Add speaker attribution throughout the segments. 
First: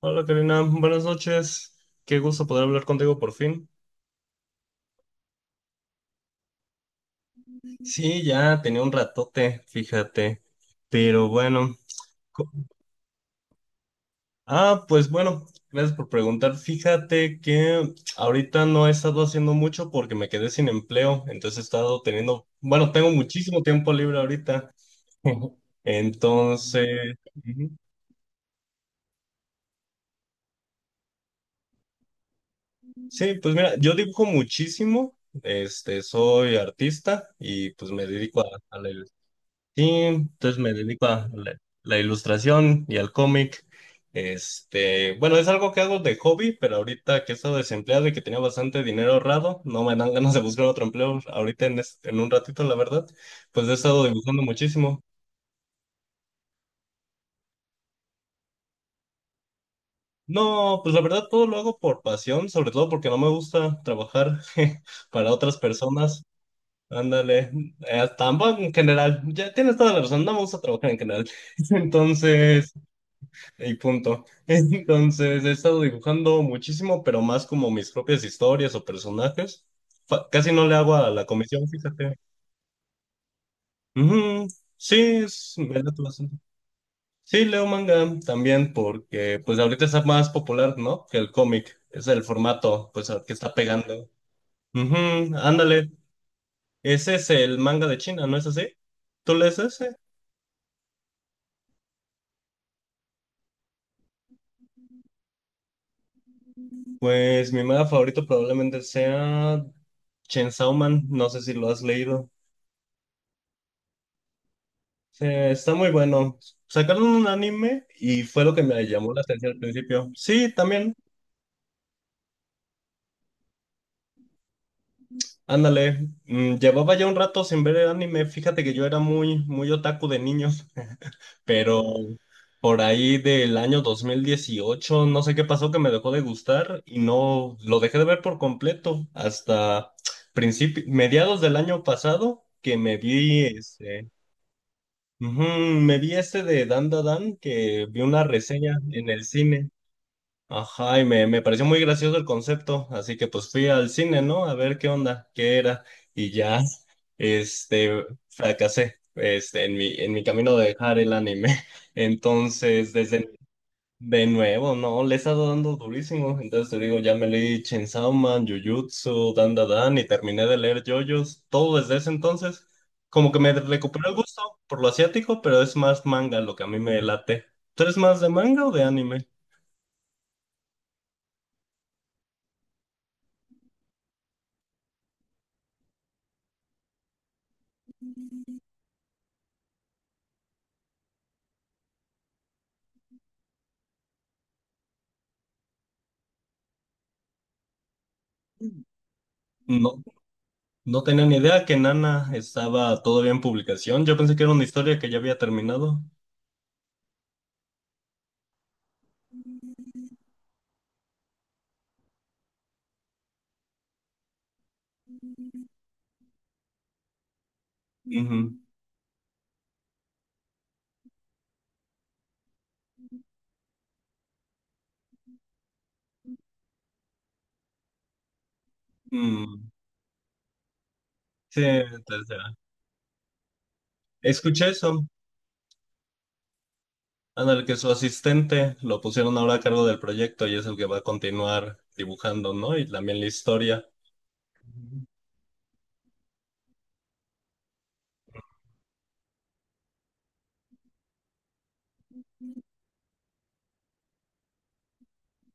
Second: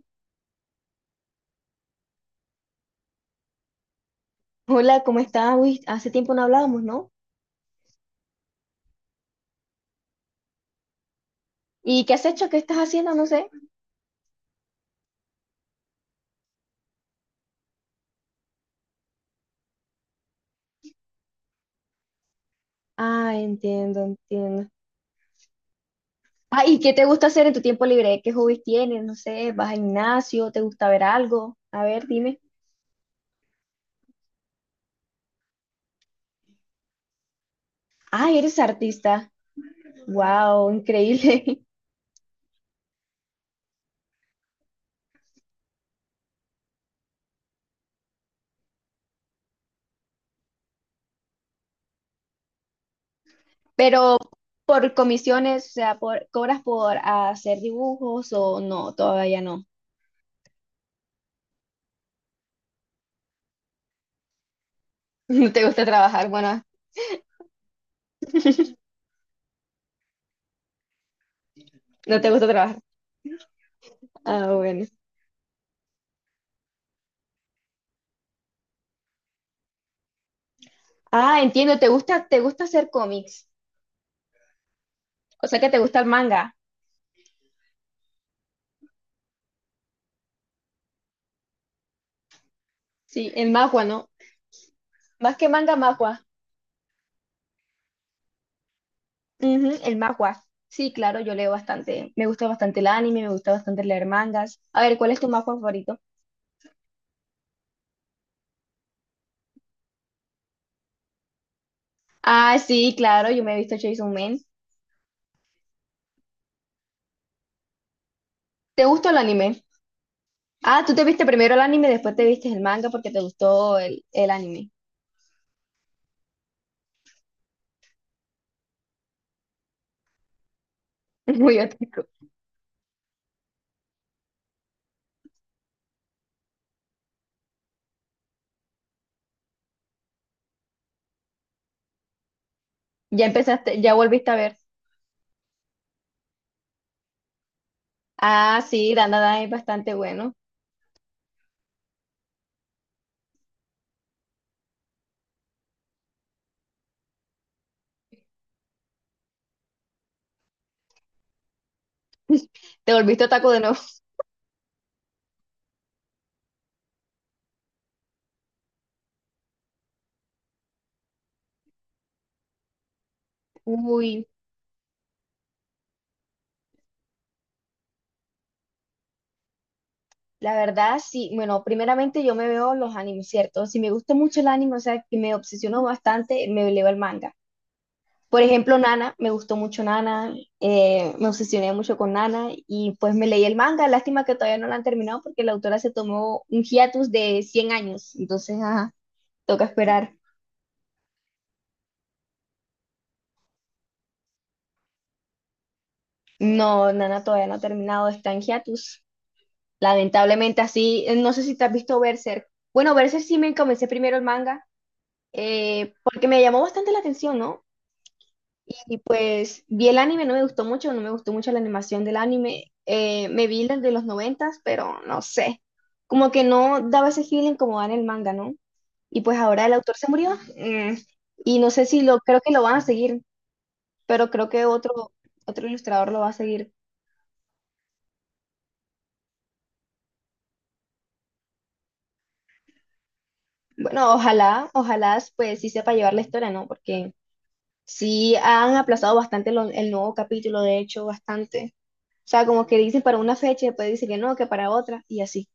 Speaker 1: Hola Karina, buenas noches. Qué gusto poder hablar contigo por fin.
Speaker 2: Hola, ¿cómo estás? Uy, hace tiempo no hablábamos, ¿no?
Speaker 1: Sí, ya tenía un ratote, fíjate. Pero bueno.
Speaker 2: ¿Y qué has
Speaker 1: co-
Speaker 2: hecho? ¿Qué estás haciendo? No sé.
Speaker 1: Ah, pues bueno, gracias por preguntar. Fíjate que ahorita no he estado haciendo mucho porque me quedé sin empleo. Entonces he estado teniendo, bueno, tengo
Speaker 2: Ah,
Speaker 1: muchísimo tiempo
Speaker 2: entiendo,
Speaker 1: libre
Speaker 2: entiendo.
Speaker 1: ahorita.
Speaker 2: Ah, ¿y qué te
Speaker 1: Entonces,
Speaker 2: gusta hacer en tu
Speaker 1: ujú.
Speaker 2: tiempo libre? ¿Qué hobbies tienes? No sé, ¿vas al gimnasio? ¿Te gusta ver algo? A ver, dime.
Speaker 1: Sí, pues mira, yo dibujo muchísimo. Este, soy artista y pues me
Speaker 2: Ah,
Speaker 1: dedico a,
Speaker 2: eres
Speaker 1: a la.
Speaker 2: artista.
Speaker 1: Sí, entonces
Speaker 2: Wow,
Speaker 1: me dedico a la,
Speaker 2: increíble.
Speaker 1: la ilustración y al cómic. Este, bueno, es algo que hago de hobby, pero ahorita que he estado desempleado y que tenía bastante dinero ahorrado, no me dan ganas de buscar otro empleo ahorita en, en un ratito, la verdad. Pues he estado
Speaker 2: Pero
Speaker 1: dibujando
Speaker 2: por
Speaker 1: muchísimo.
Speaker 2: comisiones, o sea, por, ¿cobras por hacer dibujos o no? Todavía no.
Speaker 1: No, pues la verdad todo lo hago por pasión, sobre todo porque no me gusta trabajar para
Speaker 2: No
Speaker 1: otras
Speaker 2: te gusta
Speaker 1: personas.
Speaker 2: trabajar, bueno,
Speaker 1: Ándale, tampoco en general, ya tienes toda la razón, no me gusta trabajar en general.
Speaker 2: no te gusta
Speaker 1: Entonces...
Speaker 2: trabajar.
Speaker 1: Y punto.
Speaker 2: Ah, bueno.
Speaker 1: Entonces, he estado dibujando muchísimo, pero más como mis propias historias o personajes. Casi no le hago a la
Speaker 2: Ah,
Speaker 1: comisión,
Speaker 2: entiendo,
Speaker 1: fíjate.
Speaker 2: te gusta hacer cómics.
Speaker 1: Ujú. Sí,
Speaker 2: O
Speaker 1: es,
Speaker 2: sea que te
Speaker 1: me
Speaker 2: gusta
Speaker 1: late
Speaker 2: el
Speaker 1: bastante.
Speaker 2: manga.
Speaker 1: Sí, leo manga también porque pues ahorita está más popular, ¿no? Que el cómic. Es el formato, pues, al
Speaker 2: Sí,
Speaker 1: que
Speaker 2: el
Speaker 1: está
Speaker 2: manhwa, ¿no?
Speaker 1: pegando. Ujú,
Speaker 2: Más que manga,
Speaker 1: ándale.
Speaker 2: manhwa.
Speaker 1: Ese es el manga de China, ¿no es así? ¿Tú lees
Speaker 2: Ujú,
Speaker 1: ese?
Speaker 2: el manhwa. Sí, claro, yo leo bastante. Me gusta bastante el anime, me gusta bastante leer mangas. A ver, ¿cuál es tu manhwa favorito?
Speaker 1: Pues mi manga favorito probablemente sea Chainsaw Man. No sé si lo has leído.
Speaker 2: Ah, sí, claro, yo me he visto Chainsaw Man.
Speaker 1: Sí, está muy bueno. Sacaron un anime y fue lo que me
Speaker 2: ¿Te gustó
Speaker 1: llamó
Speaker 2: el
Speaker 1: la atención al
Speaker 2: anime?
Speaker 1: principio. Sí,
Speaker 2: Ah,
Speaker 1: también.
Speaker 2: tú te viste primero el anime, después te viste el manga porque te gustó el anime.
Speaker 1: Ándale. Mm, llevaba ya un rato sin ver el anime. Fíjate que yo era muy, muy otaku de niño,
Speaker 2: Muy
Speaker 1: pero
Speaker 2: ótico.
Speaker 1: por ahí del año 2018 no sé qué pasó que me dejó de gustar y no lo dejé de ver por completo hasta mediados del año pasado que me
Speaker 2: Ya
Speaker 1: vi
Speaker 2: empezaste, ya
Speaker 1: este,
Speaker 2: volviste a ver.
Speaker 1: ujú, me vi este de Dan Da Dan que vi una
Speaker 2: Ah,
Speaker 1: reseña
Speaker 2: sí,
Speaker 1: en el
Speaker 2: Dandadan es
Speaker 1: cine.
Speaker 2: bastante bueno.
Speaker 1: Ajá, y me pareció muy gracioso el concepto, así que pues fui al cine, ¿no? A ver qué onda, qué era, y ya, este, fracasé, este, en mi camino de dejar el anime. Entonces,
Speaker 2: Te volviste
Speaker 1: desde,
Speaker 2: otaku de nuevo.
Speaker 1: de nuevo, ¿no? Le he estado dando durísimo, entonces te digo, ya me leí Chainsaw Man, Jujutsu, Dan Dan Dan, y terminé de leer JoJo's, todo desde ese entonces, como que me recuperé el
Speaker 2: Uy.
Speaker 1: gusto por lo asiático, pero es más manga lo que a mí me late. ¿Tú eres más de manga o de anime?
Speaker 2: La verdad, sí. Bueno, primeramente yo me veo los animes, ¿cierto? Si me gusta mucho el anime, o sea, que me obsesiono bastante, me leo el manga. Por ejemplo, Nana, me gustó mucho Nana, me obsesioné mucho con Nana y pues me leí el manga. Lástima que todavía no lo han terminado porque la autora se tomó un hiatus de 100 años. Entonces, ajá, toca
Speaker 1: No.
Speaker 2: esperar.
Speaker 1: No tenía ni idea que Nana estaba todavía en publicación. Yo pensé que era una historia que ya había terminado.
Speaker 2: No, Nana todavía no ha terminado, está en hiatus. Lamentablemente así, no sé si te has visto Berserk. Bueno, Berserk sí me comencé primero el manga porque me llamó bastante la atención, ¿no?
Speaker 1: Ujú.
Speaker 2: Y pues vi el anime, no me gustó mucho, no me gustó mucho la animación del anime. Me vi las de los noventas, pero no sé. Como que no daba ese feeling como da en el manga, ¿no? Y pues ahora
Speaker 1: Mm,
Speaker 2: el autor se murió. mm, y
Speaker 1: sí,
Speaker 2: no sé si lo, creo
Speaker 1: tercera.
Speaker 2: que lo van a seguir, pero creo que
Speaker 1: Escuché eso,
Speaker 2: otro, otro ilustrador lo va a seguir.
Speaker 1: en el que su asistente lo pusieron ahora a cargo del proyecto y es el que va a continuar dibujando, ¿no? Y también la historia.
Speaker 2: Bueno, ojalá, ojalá pues sí sepa llevar la historia, ¿no? Porque sí han aplazado bastante lo- el nuevo capítulo, de hecho, bastante. O sea, como que dicen para una fecha y después dicen que no, que para otra, y así.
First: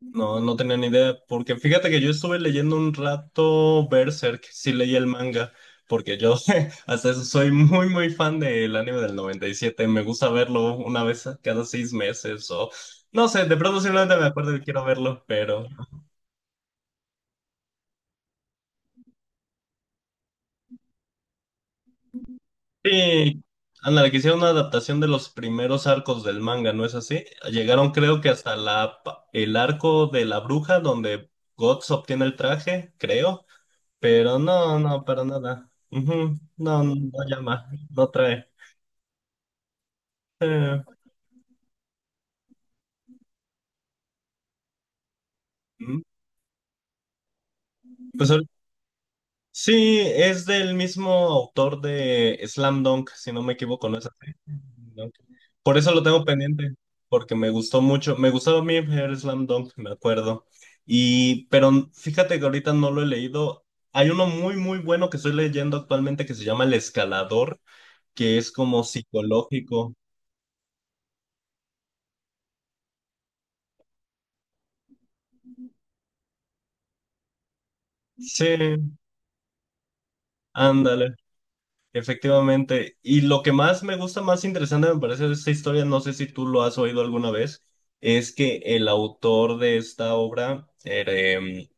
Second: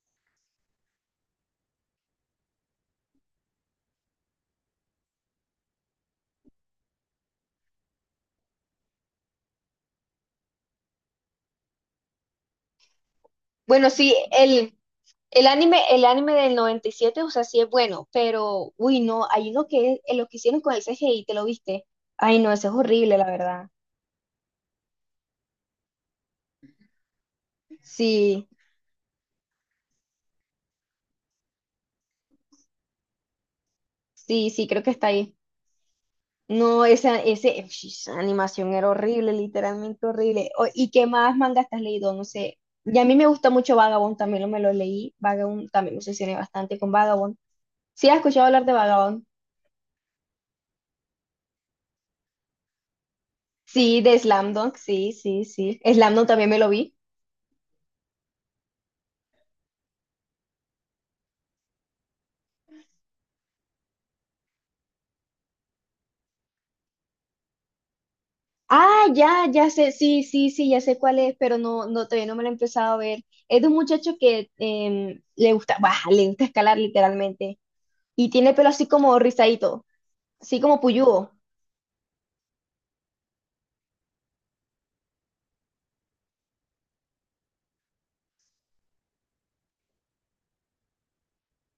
Speaker 1: No, no tenía ni idea, porque fíjate que yo estuve leyendo un rato Berserk, sí leí el manga, porque yo hasta eso soy muy, muy fan del anime del 97, me gusta verlo cada 6 meses o no sé, de pronto
Speaker 2: Bueno, sí,
Speaker 1: simplemente me acuerdo que quiero verlo,
Speaker 2: el
Speaker 1: pero...
Speaker 2: anime, el anime del 97, o sea, sí es bueno, pero, uy, no, hay uno que es, lo que hicieron con el CGI, ¿te lo viste? Ay, no, ese es horrible, la
Speaker 1: Sí,
Speaker 2: verdad.
Speaker 1: ándale, que hicieron una adaptación de los primeros arcos del manga, ¿no es así? Llegaron creo que
Speaker 2: Sí,
Speaker 1: hasta el arco de la bruja donde Guts obtiene el traje, creo. Pero
Speaker 2: sí, sí,
Speaker 1: no,
Speaker 2: creo que
Speaker 1: no,
Speaker 2: está
Speaker 1: para
Speaker 2: ahí.
Speaker 1: nada. Ujú. No,
Speaker 2: No,
Speaker 1: no,
Speaker 2: esa,
Speaker 1: no
Speaker 2: ese,
Speaker 1: llama,
Speaker 2: ush,
Speaker 1: no
Speaker 2: esa
Speaker 1: trae.
Speaker 2: animación era horrible, literalmente horrible. O-
Speaker 1: Eh,
Speaker 2: ¿y qué más manga has leído? No sé. Y a mí me gusta mucho Vagabond, también lo, me lo leí. Vagabond, también me
Speaker 1: mm,
Speaker 2: obsesioné bastante con Vagabond. ¿Sí has
Speaker 1: pues
Speaker 2: escuchado
Speaker 1: ahorita-
Speaker 2: hablar de Vagabond?
Speaker 1: sí, es del mismo autor de Slam Dunk, si no me equivoco, ¿no
Speaker 2: Sí,
Speaker 1: es
Speaker 2: de
Speaker 1: así?
Speaker 2: Slam Dunk, sí,
Speaker 1: Dunk.
Speaker 2: sí,
Speaker 1: Por
Speaker 2: sí.
Speaker 1: eso lo
Speaker 2: Slam
Speaker 1: tengo
Speaker 2: Dunk también me lo
Speaker 1: pendiente,
Speaker 2: vi.
Speaker 1: porque me gustó mucho, me gustaba a mí ver Slam Dunk, me acuerdo. Y, pero fíjate que ahorita no lo he leído. Hay uno muy, muy bueno que estoy leyendo actualmente que se llama El Escalador, que es como
Speaker 2: Ah, ya, ya sé,
Speaker 1: psicológico.
Speaker 2: sí, sí, sí, ya sé cuál es, pero no, no, todavía no me lo he empezado a ver. Es de un muchacho que le gusta, bah, le gusta escalar literalmente. Y
Speaker 1: Sí,
Speaker 2: tiene pelo así como rizadito, así como
Speaker 1: ándale.
Speaker 2: puyúo.
Speaker 1: Efectivamente. Y lo que más me gusta, más interesante me parece de esta historia, no sé si tú lo has oído alguna vez, es que el autor de esta obra era,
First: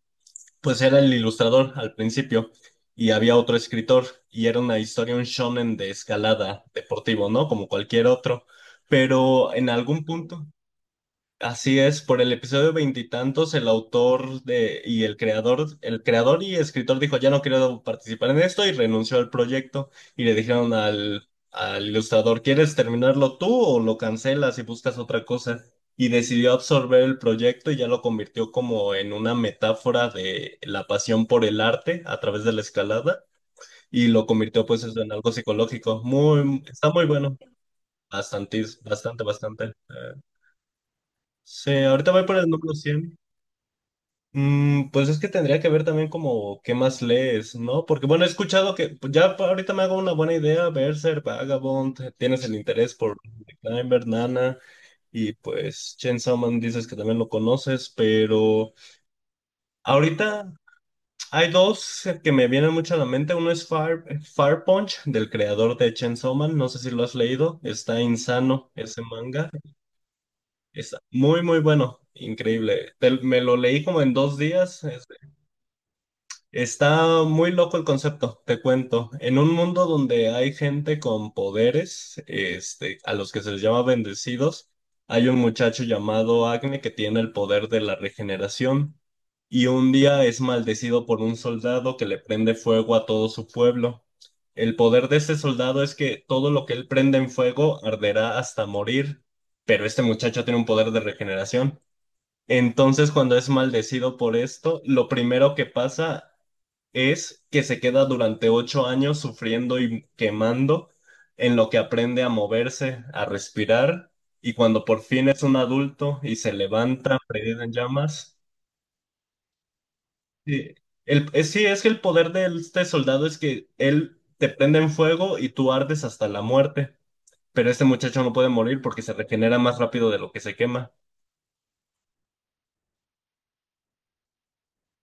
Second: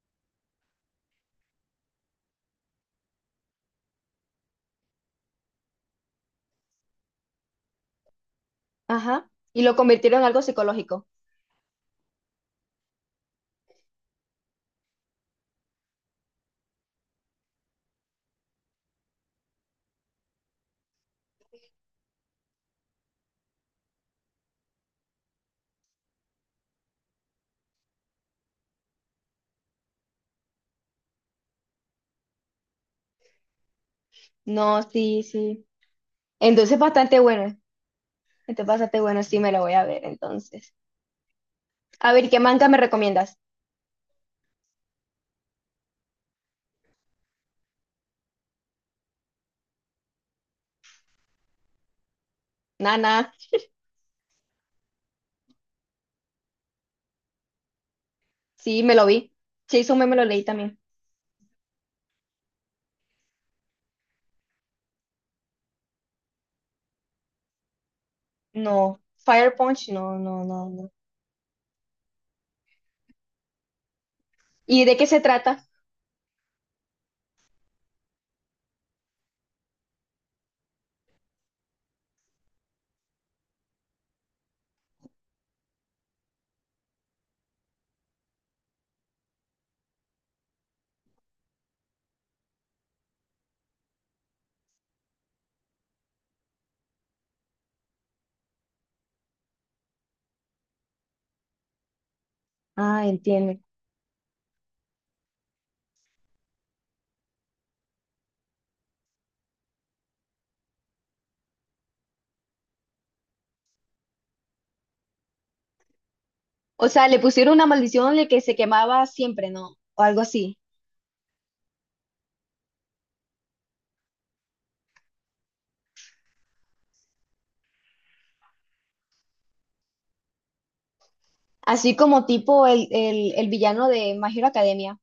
Speaker 1: pues era el ilustrador al principio y había otro escritor y era una historia, un shonen de escalada deportivo, ¿no? Como cualquier otro.
Speaker 2: Ajá.
Speaker 1: Pero
Speaker 2: Y
Speaker 1: en
Speaker 2: lo
Speaker 1: algún
Speaker 2: convirtieron en algo
Speaker 1: punto,
Speaker 2: psicológico.
Speaker 1: así es, por el episodio veintitantos, el autor de, y el creador y escritor dijo, ya no quiero participar en esto y renunció al proyecto. Y le dijeron al ilustrador, ¿quieres terminarlo tú o lo cancelas y buscas otra cosa? Y decidió absorber el proyecto y ya lo convirtió como en una metáfora de la pasión por el arte a través de la escalada y lo convirtió
Speaker 2: No,
Speaker 1: pues eso en
Speaker 2: sí,
Speaker 1: algo
Speaker 2: sí.
Speaker 1: psicológico. Muy,
Speaker 2: Entonces
Speaker 1: está muy
Speaker 2: bastante
Speaker 1: bueno.
Speaker 2: bueno.
Speaker 1: Bastante,
Speaker 2: Entonces bastante bueno,
Speaker 1: bastante,
Speaker 2: sí me lo
Speaker 1: bastante.
Speaker 2: voy a ver entonces.
Speaker 1: Sí, ahorita
Speaker 2: A
Speaker 1: voy
Speaker 2: ver,
Speaker 1: por
Speaker 2: ¿qué
Speaker 1: el
Speaker 2: manga
Speaker 1: número
Speaker 2: me
Speaker 1: cien.
Speaker 2: recomiendas?
Speaker 1: Mm, pues es que tendría que ver también como qué más lees, ¿no? Porque bueno, he escuchado que pues, ya ahorita me hago una buena idea, Berserk, Vagabond, tienes el interés por
Speaker 2: Nana,
Speaker 1: The Climber, Nana, y pues Chainsaw Man dices que también lo conoces, pero
Speaker 2: sí, me lo vi. Chainsaw Man me lo leí
Speaker 1: ahorita
Speaker 2: también.
Speaker 1: hay dos que me vienen mucho a la mente, uno es Fire Punch, del creador de Chainsaw Man, no sé si lo has leído, está insano
Speaker 2: No,
Speaker 1: ese manga,
Speaker 2: Fire Punch, no, no, no, no.
Speaker 1: está muy muy bueno, increíble. Me lo leí como en 2 días.
Speaker 2: ¿Y de qué se trata?
Speaker 1: Está muy loco el concepto, te cuento. En un mundo donde hay gente con poderes, este, a los que se les llama bendecidos, hay un muchacho llamado Agne que tiene el poder de la regeneración y un día es maldecido por un soldado que le prende fuego a todo su pueblo. El poder de ese soldado es que todo lo que él prende en fuego arderá hasta morir, pero este muchacho tiene un poder de regeneración.
Speaker 2: Ah,
Speaker 1: Entonces, cuando es
Speaker 2: entiendo.
Speaker 1: maldecido por esto, lo primero que pasa es que se queda durante 8 años sufriendo y quemando en lo que aprende a moverse, a respirar, y cuando por fin es un adulto y se
Speaker 2: O sea,
Speaker 1: levanta,
Speaker 2: le pusieron
Speaker 1: prendido
Speaker 2: una
Speaker 1: en
Speaker 2: maldición de
Speaker 1: llamas.
Speaker 2: que se quemaba siempre, ¿no? O algo así.
Speaker 1: Sí, sí, es que el poder de este soldado es que él te prende en fuego y tú ardes hasta la muerte, pero este muchacho no puede morir porque se regenera más rápido de lo que se quema.
Speaker 2: Así como tipo el villano de My Hero Academia.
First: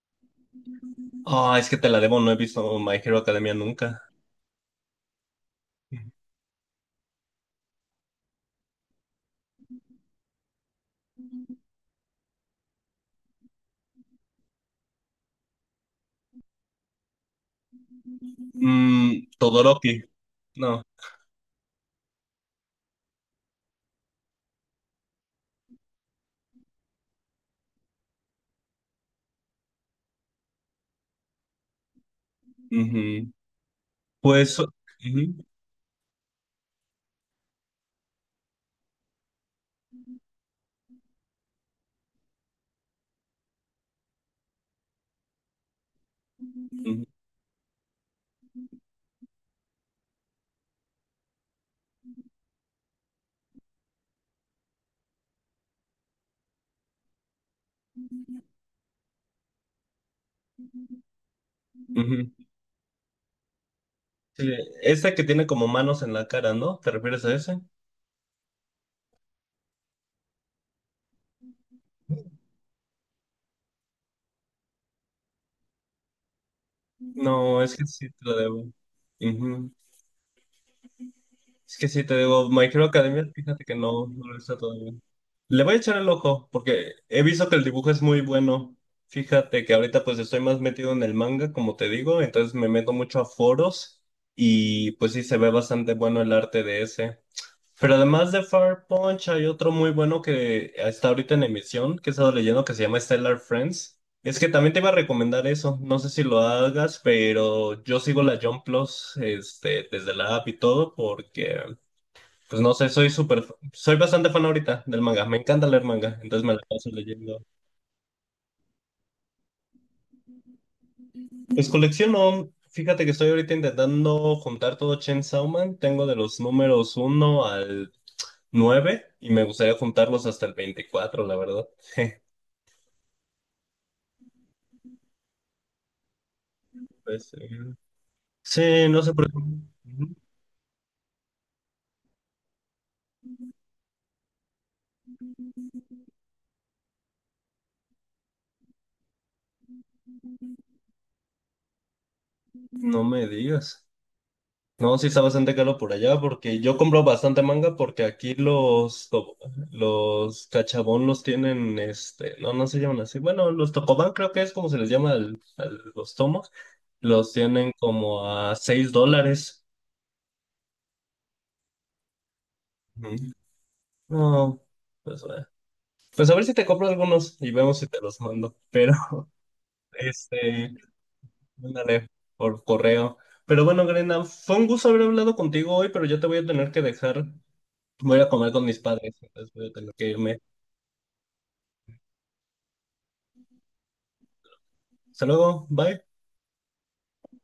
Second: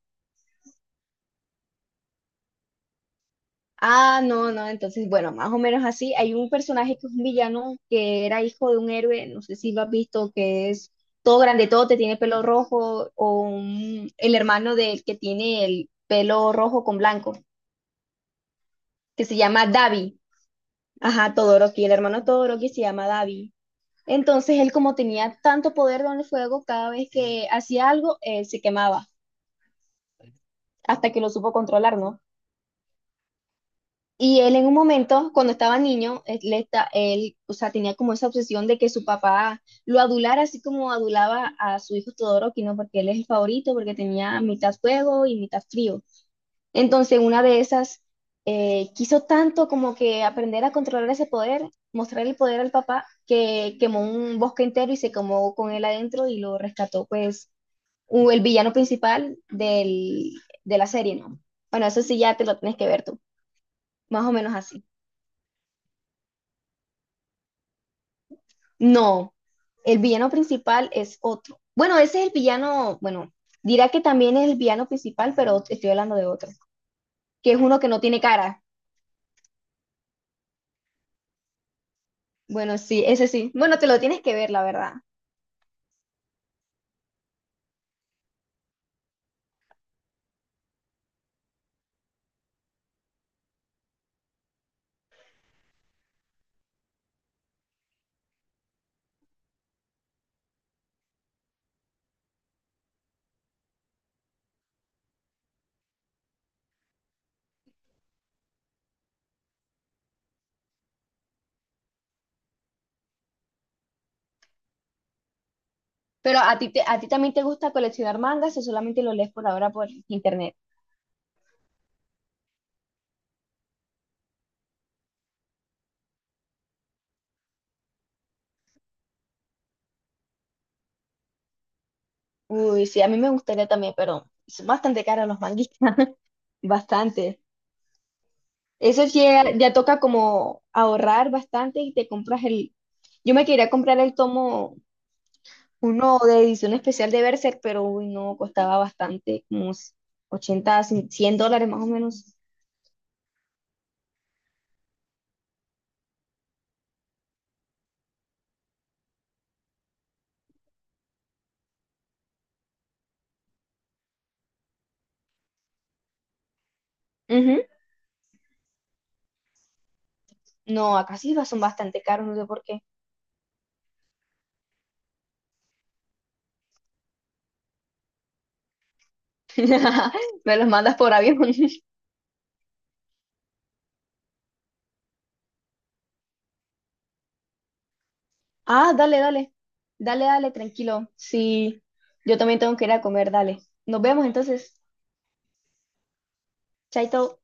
Speaker 1: Ah, es que te la debo, no he visto My Hero Academia nunca.
Speaker 2: Ah, no, no, entonces, bueno, más o menos así. Hay un personaje que es un villano que era hijo de un héroe, no sé si lo has visto, que es todo grande, todo te tiene pelo rojo, o un- el hermano del que tiene el pelo rojo con blanco, que
Speaker 1: Mm,
Speaker 2: se llama
Speaker 1: Todoroki,
Speaker 2: Davi.
Speaker 1: no.
Speaker 2: Ajá, Todoroki, el hermano Todoroki se llama Davi. Entonces él como tenía tanto poder con el fuego, cada vez que hacía algo, él se quemaba, hasta que lo supo controlar, ¿no?
Speaker 1: Ujú.
Speaker 2: Y él
Speaker 1: Pues...
Speaker 2: en un momento,
Speaker 1: ujú.
Speaker 2: cuando estaba niño, él, le esta- él, o sea, tenía como esa obsesión de que su papá lo adulara, así como adulaba a su hijo Todoroki, ¿no? Porque él es el favorito, porque tenía mitad fuego y mitad frío.
Speaker 1: Ujú,
Speaker 2: Entonces, una de esas, quiso tanto como que aprender a controlar ese poder, mostrar el poder al papá, que quemó un bosque entero y se quemó con él adentro y lo rescató, pues, o el villano principal del, de la serie, ¿no? Bueno, eso sí
Speaker 1: ujú.
Speaker 2: ya te lo tienes que ver tú, más o
Speaker 1: Sí,
Speaker 2: menos así.
Speaker 1: esa que tiene como manos en la cara, ¿no? ¿Te refieres a ese?
Speaker 2: No, el villano principal es otro. Bueno, ese es el villano, bueno, dirá que también es el villano principal, pero estoy hablando de otro, que es
Speaker 1: No, es
Speaker 2: uno
Speaker 1: que
Speaker 2: que no
Speaker 1: sí te
Speaker 2: tiene
Speaker 1: lo
Speaker 2: cara.
Speaker 1: debo. Ujú. Es que sí, te digo, My
Speaker 2: Bueno,
Speaker 1: Hero
Speaker 2: sí,
Speaker 1: Academia,
Speaker 2: ese sí.
Speaker 1: fíjate que
Speaker 2: Bueno, te lo
Speaker 1: no,
Speaker 2: tienes
Speaker 1: no lo
Speaker 2: que
Speaker 1: he
Speaker 2: ver,
Speaker 1: visto
Speaker 2: la
Speaker 1: todavía.
Speaker 2: verdad.
Speaker 1: Le voy a echar el ojo, porque he visto que el dibujo es muy bueno. Fíjate que ahorita pues estoy más metido en el manga, como te digo, entonces me meto mucho a foros y pues sí se ve bastante bueno el arte de ese. Pero además de Fire Punch hay otro muy bueno que está ahorita en emisión, que he estado leyendo, que se llama Stellar Friends. Es que también te iba a recomendar eso, no sé si lo hagas, pero yo sigo la Jump Plus, este, desde la app y todo, porque, pues no sé, soy súper, soy bastante fan ahorita del manga, me encanta leer manga,
Speaker 2: Pero
Speaker 1: entonces me
Speaker 2: a
Speaker 1: la
Speaker 2: ti, te-
Speaker 1: paso
Speaker 2: a ti también te
Speaker 1: leyendo.
Speaker 2: gusta coleccionar mangas o solamente lo lees por ahora por internet.
Speaker 1: Pues colecciono, fíjate que estoy ahorita intentando juntar todo Chainsaw Man, tengo de los números uno al 9 y me gustaría juntarlos hasta el 24 la verdad.
Speaker 2: Uy, sí, a mí me gustaría también, pero son bastante caros los manguitas,
Speaker 1: Pues,
Speaker 2: bastante.
Speaker 1: sí, no
Speaker 2: Eso
Speaker 1: sé
Speaker 2: sí,
Speaker 1: por qué.
Speaker 2: ya, ya toca
Speaker 1: Ujú.
Speaker 2: como ahorrar bastante y te compras el... Yo me quería comprar el tomo uno de edición especial de Berserk, pero uy, no, costaba bastante, como unos ochenta, cien $100 más o menos.
Speaker 1: No me digas. No, sí está bastante caro por allá porque yo compro bastante manga porque aquí los cachabón los tienen, este, no, no se llaman así. Bueno, los tocobán creo que es como se les llama los tomos. Los
Speaker 2: Ujú.
Speaker 1: tienen como a $6.
Speaker 2: No, acá sí va- son bastante caros, no sé por qué.
Speaker 1: Ujú. No, pues, pues a ver si te compro algunos y vemos si te los mando. Pero,
Speaker 2: Me los
Speaker 1: este,
Speaker 2: mandas por avión.
Speaker 1: mándale por correo. Pero bueno, Grena, fue un gusto haber hablado contigo hoy, pero yo te voy a tener que dejar. Voy a ir a comer con mis
Speaker 2: Ah,
Speaker 1: padres,
Speaker 2: dale,
Speaker 1: entonces
Speaker 2: dale.
Speaker 1: voy a tener que
Speaker 2: Dale,
Speaker 1: irme.
Speaker 2: dale, tranquilo. Sí, yo también tengo que ir a comer, dale. Nos vemos entonces.
Speaker 1: Hasta luego, bye.
Speaker 2: Chaito.